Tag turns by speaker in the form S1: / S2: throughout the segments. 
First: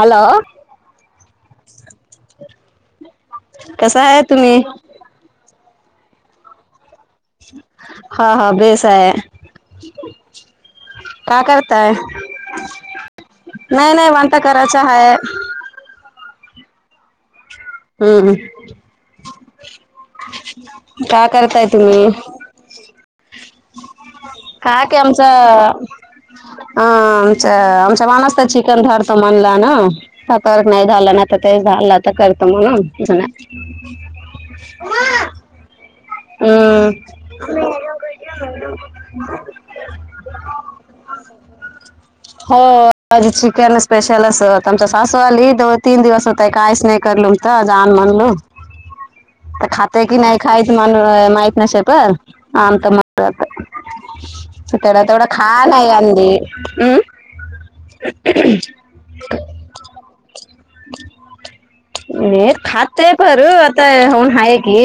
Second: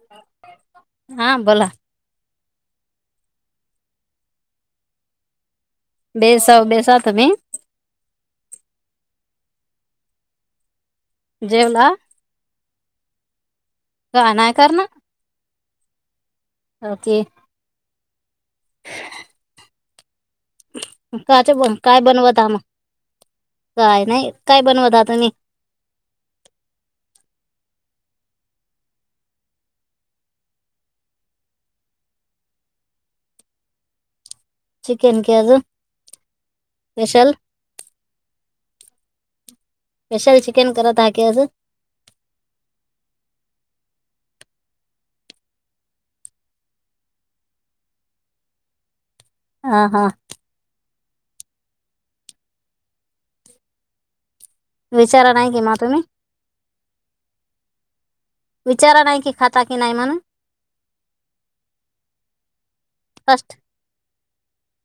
S1: Hello
S2: हा बोला
S1: कस आहे. तुम्ही
S2: बेसांव बेसांव तुम्हीं नाहीं
S1: हां हां बेस आहे कां
S2: जेवला
S1: करतांय नाहीं नाहीं
S2: का
S1: वांता
S2: नाही
S1: करांयच्यां
S2: करणार
S1: आहे
S2: ओके
S1: हम्मं हम्मं कायं
S2: काचे
S1: करतांय
S2: बन काय
S1: तुम्हीं
S2: बनवत आहा मग काय नाही काय
S1: कायं
S2: बनवत
S1: के
S2: आहा
S1: आमचं
S2: तुम्ही
S1: अं आमच्यां आमच्यां माणसं तरं चिकनं धाडतो म्हणंला नां आंत नाहीं झालं नाहींतां ते झालं आंता करतं मंग
S2: चिकनं के अजूंन
S1: हम्मं
S2: स्पेशलं चिकनं करतं आहे कां अजूंन
S1: हो आजी चिकनं स्पेशल असं आमच्यां सासू आलीं दो तीनं दिवसं होतंय कायंहीचं नाहीं करलं तरं जानं म्हनंलु तरं
S2: हा
S1: खात्यांत
S2: हा
S1: की नाहीं खां मणं माहीती नां शपंत मांत सथडं तेवढं
S2: विचारा नाही
S1: खां
S2: की मा
S1: नाहीं
S2: तुम्ही
S1: अँडे हम्मं
S2: विचारां नाहीं की खांता की नाहीं म्हणूंन
S1: मे खातं नाहीं
S2: फर्स्ट
S1: भरतं होऊंन हां ककी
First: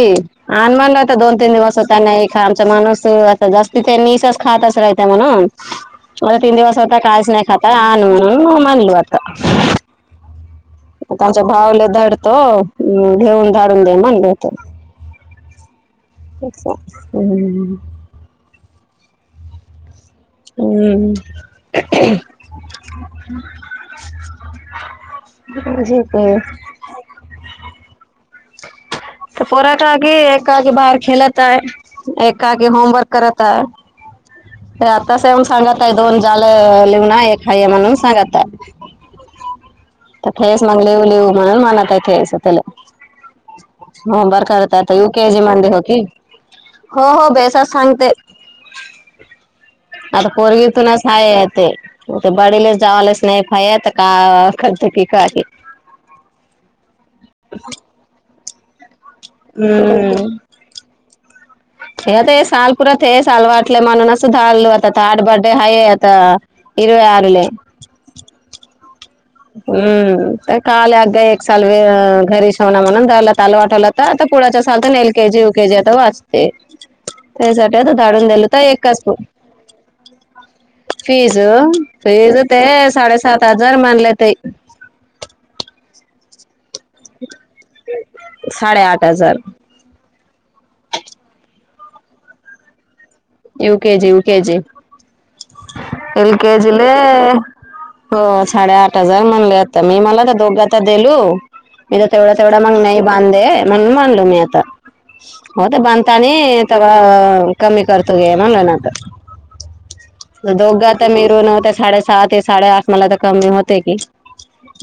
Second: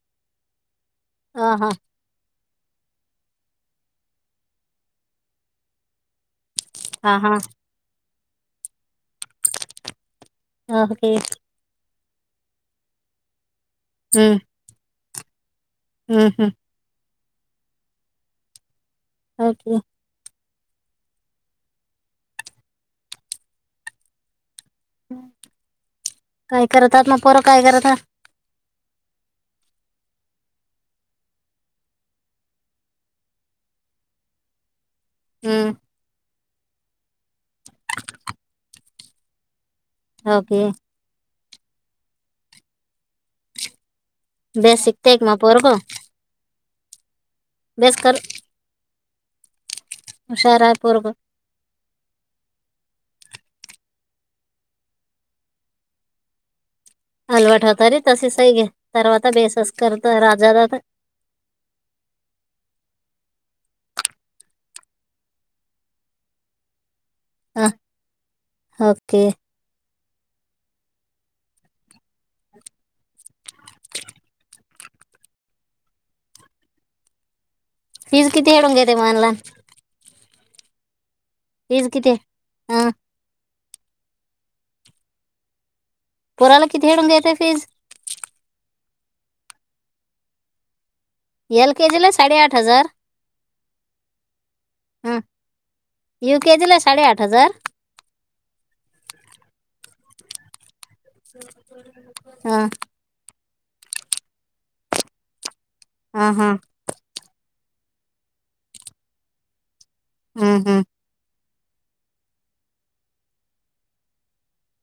S1: अनमांन होतां दोन तीनं
S2: हा हा
S1: दिवसं होतां नां आमचां माणूंस आं जास्तं संच खायचं राहतं म्हणूंन तीनं दिवसं स्वंतः
S2: हा
S1: काळचं
S2: हा
S1: नाहीं खांता आंण मानलूं
S2: ओके
S1: आंताच्या भावले धडतो घेऊंन धाडूंन दे म्हणलं
S2: हम्म
S1: होतं
S2: हम्म हम्म
S1: तसं अं
S2: ओके
S1: हम्मं म्हजेेतं
S2: काय करत आहात मग पोरं काय करत आहात
S1: तरं पोरांठा क एक खादी बाहेर खेलतं आहे एक खादी होमवर्क करतं आहे त्यांप तसं मंग
S2: हम्म
S1: सांगतय दोन जालं लिहूंन एक हांय म्हणूंन सांगत तरं खंस
S2: ओके
S1: मंग लिहून लिवू म्हणूंन म्हणतं खेसं त्यांला होमवर्क करतां बरं
S2: बेस
S1: आंता यं
S2: शिकते मग
S1: केजी
S2: पोरग
S1: मध्यें होती हो हो बे
S2: बेसकलं तरं
S1: आंता पोरगी
S2: पोरग
S1: तूनचंय आहे ते ते बडीलेच जावांलाचं नाहीं फायां तरं कां करतं की कां
S2: अलवटं होतं रे तसे सही घे तरवतां बेसस करतं
S1: हम्म
S2: राजां
S1: हे आंता हे सांल पुरांत हे सांल वाटलं म्हणूंन असलं आंता थाडं बर्डे हांय आंता इरवं आरलेले आहे
S2: अ, ओके
S1: हम्मं कांल अगं एक साल घरी शवणां म्हणूंन त्यांला तलं वाटवलां आंता पुळांच्या सांल तरं एल केजी यूं केजी आंता वाचते त्यांसाठी आंता धाडूंन
S2: फीज
S1: देल
S2: किती
S1: तरं
S2: हेडून
S1: एकदाचं
S2: घेते
S1: असतो
S2: मानला
S1: फीज फीज ते
S2: अ,
S1: साडेसात हजांर म्हनले ताई
S2: पोरांला किती रूंम देतेय ती
S1: साडे आठ हजांर
S2: एल के जीला साडेआठ हजांर
S1: यू केजी ये केजी ए
S2: यू के
S1: केजी
S2: जीला
S1: ले
S2: साडेआठ हजार
S1: हो साडे आठ हजार म्हणले आता मी मला त्या दोघता देलो. मी तर तेवढा,
S2: अ,
S1: तेवढा मग नाही. बांध [inaudible] म्हण मालो मी आता हो [inaudible] बांधता
S2: अ, हं,
S1: ते कमी करतो गे [inaudible] मग ना तर
S2: हं,
S1: दोघ
S2: हं.
S1: मिरूनवते साडे सात ते साडे आठ मला तर कमी होते की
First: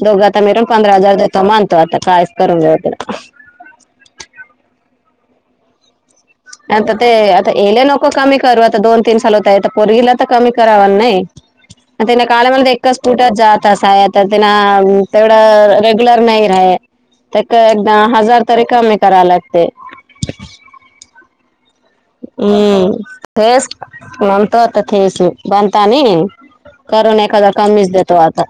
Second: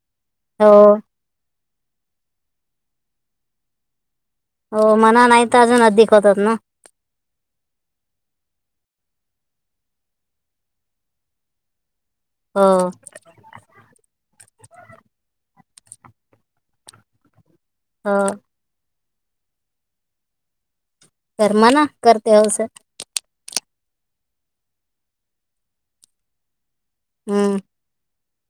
S1: दोघ ता मी
S2: हो
S1: पंधरा हजार देतो मानतो आता कायस करून देऊ.
S2: हो मणा नाही तर अजून [inaudible] अदीिक होतात ना.
S1: आता ते आता येले नको कमी करू आता दोन, तीन साल होत. पोरगीला तर कमी कराव नाही. [unintelligible] [inaudible] मता काळे
S2: हो
S1: मला एच तुटत जात असा आहेता ते ना तेवढं रेग्युलर नाही र आहे. त्या [inaudible] एकदाम
S2: हो
S1: हजार तरी कमी करा लागते.
S2: करर्मा ना.
S1: हम्म. [inaudible] फस नतो [inaudible] तेेस बनता न करून एखादा
S2: हं,
S1: कमीच देतो आता.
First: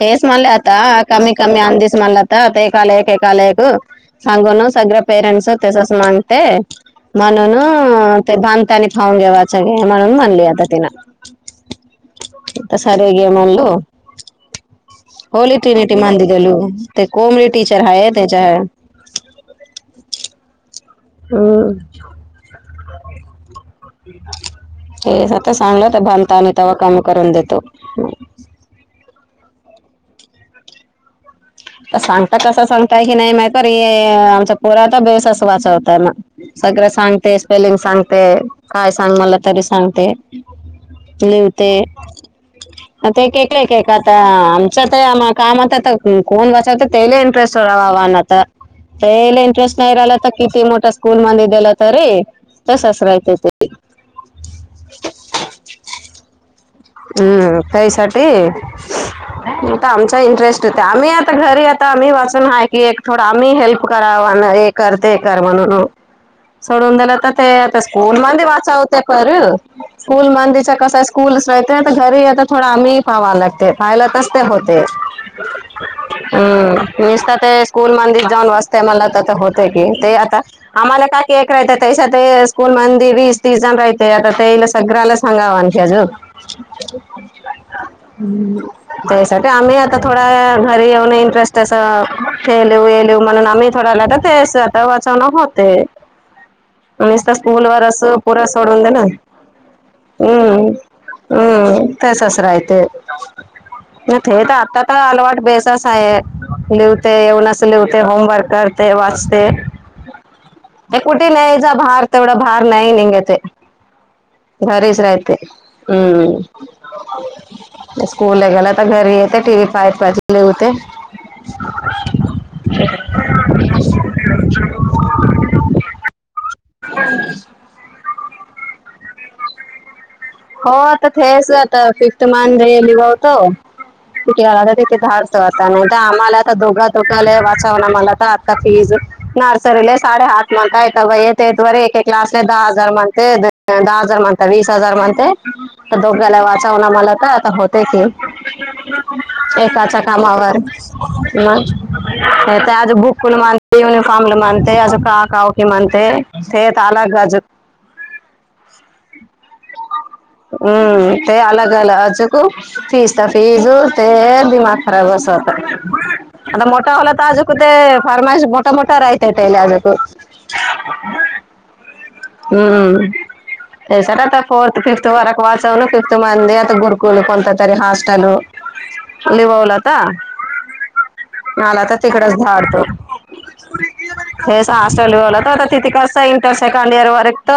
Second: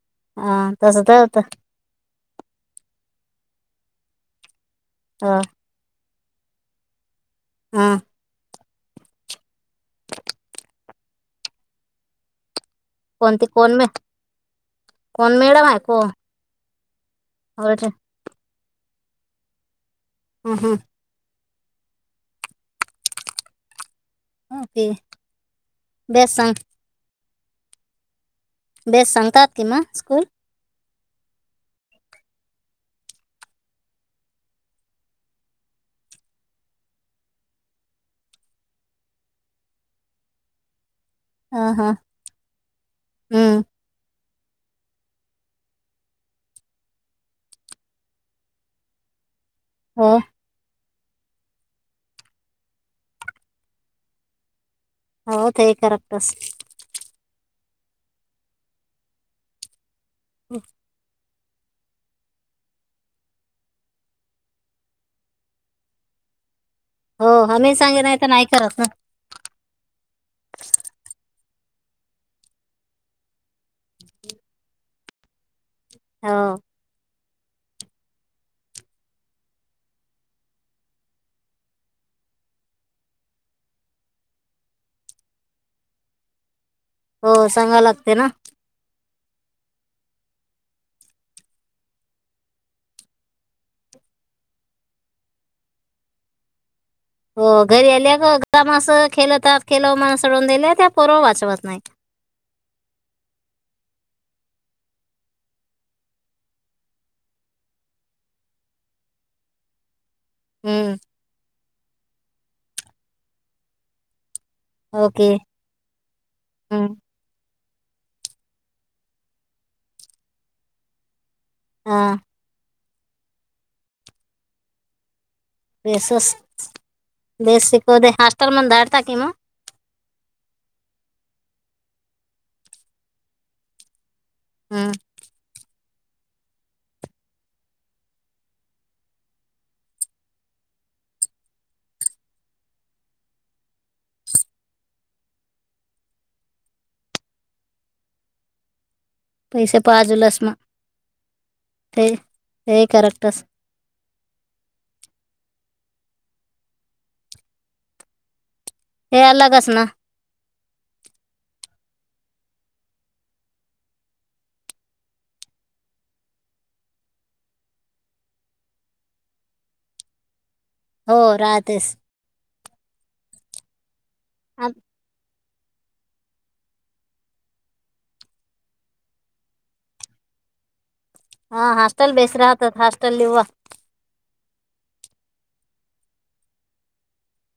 S1: तेच [inaudible] मारले
S2: अ,
S1: आता
S2: तसं तर
S1: कमी,
S2: होतं.
S1: कमी [inaudible] अंदीस मला ता एकालेयक, एकालेयक संगुण सग्र
S2: अ,
S1: पेरेंटस तेसस म्हणते. [inaudible] म्हण ना
S2: हा.
S1: ते भांतनी खाऊून घेवाचं [inaudible] म्हणून म्हणली आता तिन. सरी ग
S2: कोणती
S1: म्हणल
S2: कोण मे कोण
S1: होळी
S2: मॅडम आहे
S1: टिनिटी
S2: को
S1: मंद. गलू ते कोम रे टीचर
S2: ओरडे.
S1: हाय य च.
S2: हम हं.
S1: [unintelligible] [inaudible] हम्
S2: ओके
S1: ते आता चांगलं तर
S2: बेस
S1: भलता आणि
S2: सांग
S1: तव काम करून देतो.
S2: बेस [inaudible] सांताात कीमा [inaudible] स्स्कूल
S1: सांगता तसं सांगताय की नाही माहत आमचा पुरता बेवसास वाचवतय ना. सगळं सांगते. स्पेलिंग सांगते. काय सांग मला तरी सांगते. लिव
S2: अ,
S1: ते
S2: हं.
S1: ते [inaudible] केकले
S2: हं.
S1: [inaudible] आमच्या तर आ कामात. कोण बचव तेले इंटरेस्ट [inaudible] नात तेलाले इंटरेस्ट [inaudible]
S2: हो
S1: नाहीहिला तर किती मोठा स्कूल मध्ये दिलं तरी त ससरा येतेत.
S2: हो ते करराक्टस
S1: हम्म, त्यायसाठीता आमचा इंटरेस्ट होते. आम्ही आ आता घरी आता आम्ही वाचून आहे. की एक थोडं आम्ही हेल्प करा करते कर म्हणून. सोडून दला
S2: हो
S1: तर
S2: आम्ही
S1: ते
S2: सांगे नाही
S1: स्कूल
S2: तर
S1: मध
S2: नाही
S1: वाचा
S2: करत ना
S1: होते. [inaudible] ख स्कूल मंदिच्या कस स्कूलच राहतय तर घरी यता थोडं आम्ही पाहावा लागतो. ते पायला कसते होते.
S2: हा.
S1: मीस तर ते स्कूल मंद जाऊन वासते मला तर ते होते की ते आता आम्हाला का एक राहतं त्याच्या स्कूल मंदी वीस, तीस जण राहते. आता त्याला सगळ्याला हांगावा न क आजू.
S2: हो सांगा लागते ना
S1: त्यासाठी आम्ही आता थोडा घरी येऊन इंटरेस्ट तसं खेळलू येलू म्हणून, आम्ही थोडा लाटत. [inaudible] आता वाचवण होते. नुसत
S2: हो
S1: स्कूल
S2: घरी
S1: वरच
S2: आले का
S1: पुरं
S2: काम
S1: सोडून दिलं
S2: असं खेलतात खेल मन सडवून
S1: हम्म
S2: दिले त्या पोरव वाचवत नाही.
S1: हम्म तसच राहते [inaudible] ते [inaudible] तर आता तर अलवाट बेसस आहे. लिवते, येवून असं लिवते, होमवर्क करते, वाचते.
S2: हम्म
S1: ते कुठे न्यायचा बाह, र तेवढा बाहर नाही निगंते. घरीच
S2: ओके
S1: राहते, हम्म.
S2: हम्म
S1: ते स्कूल ला गेला, तर घरी येते टीव्ही पाहित बसले होते.
S2: हा. पेसस.
S1: [inaudible]
S2: [unintelligible]
S1: [unintelligible] तसं नव्हतं
S2: हम्म
S1: आम्हाला आता दोघात -दोघाले वाचाव आम्हाला तर आता फीज, नर्सरीला साडे आठ. म्हणता एका वये ते द्वारे, एके क्लासला दहा हजार म्हणते दहा हजार म्हणता वीस हजार म्हण. काय? आता दोघाला वाचवणं, मला तर आता होते की.
S2: पैसे
S1: एकाच्या
S2: पाजूलस मग
S1: कामावर, मंग
S2: ते
S1: नायतर
S2: हे
S1: आज भूकून
S2: करक्टस
S1: माग युनिफॉर्मला मानते, आज का काव की मानते, थेट आला गाजत.
S2: ते अलगच ना.
S1: हम्म, ते अलग आलं अचकू. फीसता, फीज ते दिमाग खराब बस होता. आता मोठा होलात अजकुते, फर्माईश मोठा- मोठा राहिते त्याला अजूक.
S2: हो राहतेस.
S1: हम्म तेच आता फोर्थ,
S2: आप-
S1: फिफ्थ वरक वाच सेवन फिफ्त मंथ हे, आता गुरुकुल कोणतातरी हॉस्टेल. लिवावलाता.
S2: हा
S1: आला तर
S2: हॉस्टेल
S1: तिकडच
S2: बेस राहतात
S1: धाडतो.
S2: हॉस्टेल लिव्हा
S1: हेच हॉस्टेल बोलत त आता तिथे कसं येईल तसं सेकंड इयर वरकत.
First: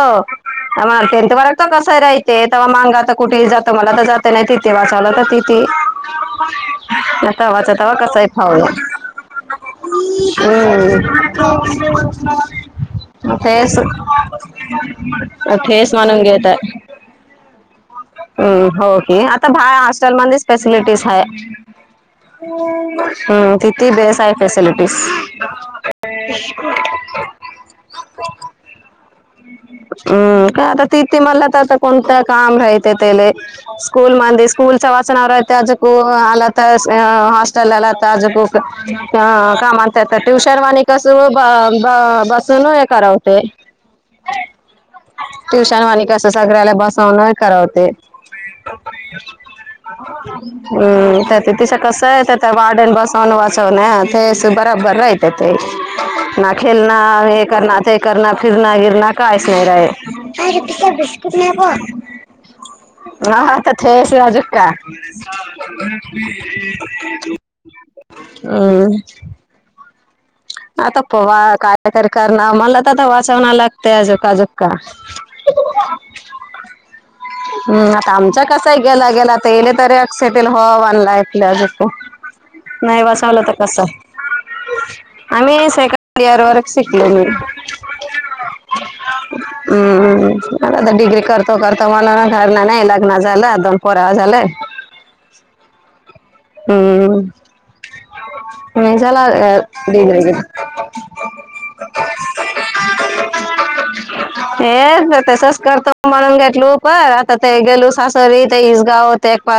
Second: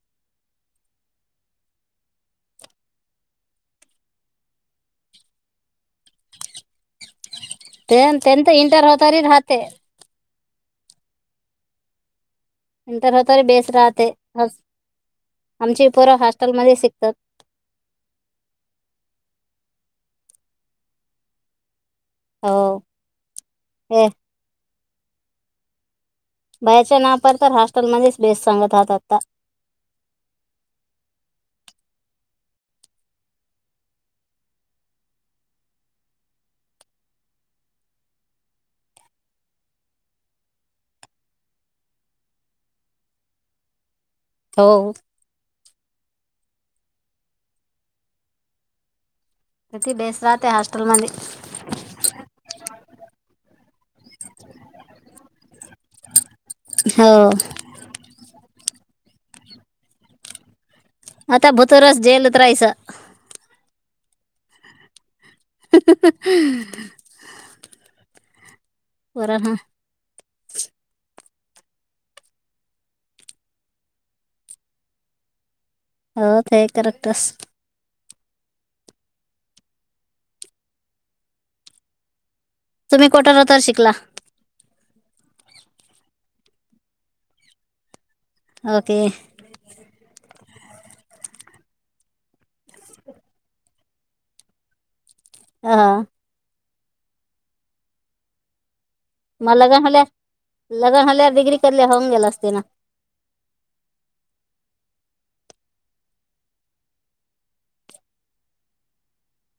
S1: आमा, टेन्थ वाराच कसय राहिते तेव्हा मांगा आता कुठेही जातो मला तर जात नाही तिथे वाचावलं तर तिथी.
S2: ते त्यांचं इंटर होतारी राहते
S1: [unintelligible] [unintelligible]
S2: नंतर राहताना बेस राहते. हस-
S1: अ,
S2: आमची
S1: फेस
S2: पोरं
S1: म्हणून घेत.
S2: हॉस्टेलमध्ये शिकतात
S1: हम्म, हो कि आता भार हॉस्टेल मध्येच तसली फॅसिलिटीज हाय.
S2: हो
S1: हम्म, तिथी
S2: हे
S1: बेस हाय फॅसिलिटीज.
S2: बाहेरच्यांना तर हॉस्टेलमध्येच बेस सांगत राहत आता.
S1: हम्म, काय आता तिथती मला तर कोणतं काम राहते त्येले. स्कूल मंदी स्कूल तवाच नावं रहते अजकू आलात हॉस्टेल आलात आजकू. अ कामांत तर ट्युशनवाणी कस ब, ब बसून हे करवते.
S2: हो.
S1: ट्युशनवाली कसं सगळ्याला बसवून करवते.
S2: [inaudible] हॉस्टेलमध्ये
S1: हम्म, त्या तीच कस हाय, त्या वाडन बसवून बसवून हा ते बराबर राइट. ना खेळणार,
S2: हो
S1: हे करणार. ते करना, फिरना, गिरना काहीच नाही राही.
S2: आता भु त्रास झेलत राहायचं.
S1: [inaudible] [unintelligible]
S2: बरं हा
S1: आता पोवा, काय तरी करणं. मला तर आता वाचवण लागत अजोकाजुका. [inaudible]
S2: हो काय करतस?
S1: हम्म आता आमचा कसा गेला गेला तर इल तरी [inaudible] नाही
S2: तुम्ही
S1: बसवलं
S2: कोटर
S1: तर कसं.
S2: शिकला
S1: आम्ही सेकंड इयर वर शिकले मी.
S2: ओके.
S1: हम्म, मता डिग्री करता- करता मला घरणा नाही, लग्न झालं, दोन परावा झालंय.
S2: हा हा...
S1: हम्म.... मशला
S2: मग लग्न झाल्या
S1: दर ग [inaudible]
S2: लग्न झाल्यावर डिग्री करले होऊन गेलं असते ना
S1: ह [inaudible] हे तसच करतो म्हणून घेतल प आता ते गेलू सासरी ते इसगाव ते एक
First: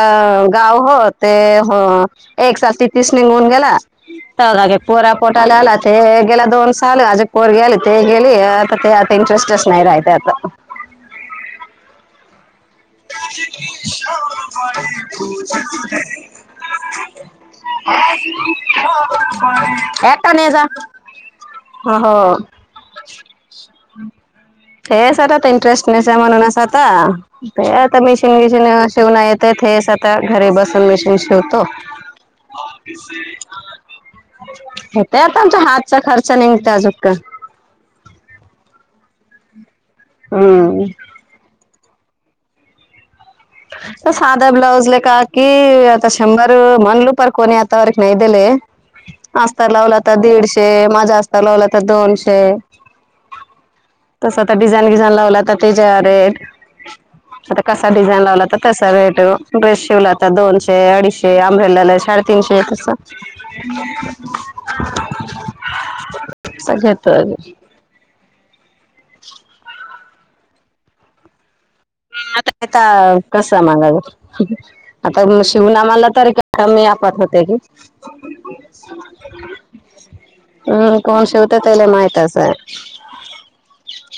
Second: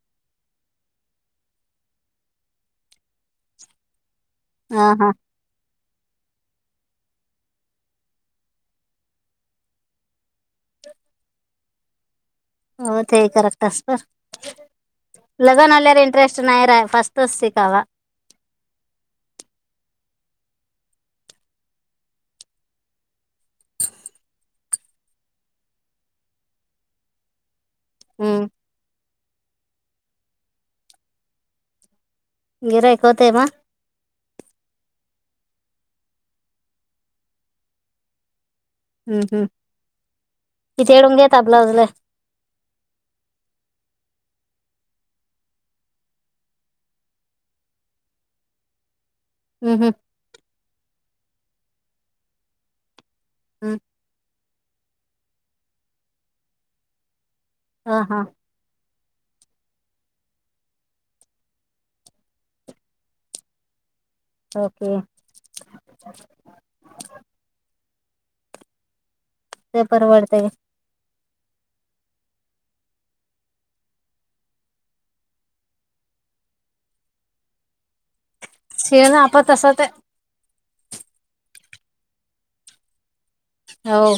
S1: गाव हो ते हो एक सात ति तीस निघून गेला तर घागे
S2: हा हा
S1: पोरापो ट आला ते गेला दोन साल, आजुक पोरगी ते गेली. आता ते आता इंटरेस्टच नाही राहले आता.
S2: हो ते करेक्ट असतं लग्न
S1: हम्
S2: झाल्यावर
S1: [inaudible] [inaudible]
S2: इंटरेस्ट नाही फस्ट असच [unintelligible] सीकवा
S1: एता नाही जा [inaudible] हो हो [inaudible] हे सर्वात इंटरेस्टनेस म्हणून असं होता. ते आता मशीन-
S2: हम्म
S1: विशीन शिवण येतय, हेच आता घरी बसून मशीन शिवतो.
S2: गिरायक
S1: बाकीसे
S2: होते
S1: [inaudible]
S2: मग
S1: होतय आता आमच्या हातचा खर्च निगत अजूक
S2: हम्म हम्म,
S1: हम्म
S2: किथे वेळ देता ब्लाउज ला?
S1: साध ब्लौज लेक हाकी, आता शंबर मणल पर्कणी आता वरक नैदेले अस्तर
S2: हम्म हम्म
S1: लावला तर दीडशे, माझा अस्तर लावला तर दोनशे.
S2: हम्.
S1: स्वतः डिझाईन बिझीन लावतात त्याचे रेट, आता कसा
S2: हा हा
S1: डिझाईन त रेट ड्रेस शिवलाता दोनशे, अडीचशे, अम्ब्रेला साडेतीनशे तस ह् [inaudible]
S2: ओके.
S1: अगेतो आहेजे [inaudible]
S2: पेपर वडतय.
S1: आता [unintelligible] आता कस मागाव आता शिवना माला तर मी आपत होते की
S2: शेळ ना आप तसात
S1: हम्म, कोण शिवता तला माहित असन.
S2: हो.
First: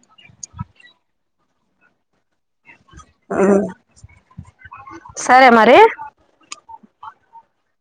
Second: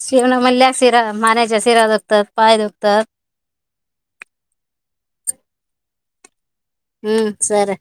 S2: शिवण मल्या शिरा माण्या्च्या शिरा दुखतात, पाय दुखतात.
S1: हम्, सरे मारे
S2: हम्म, सर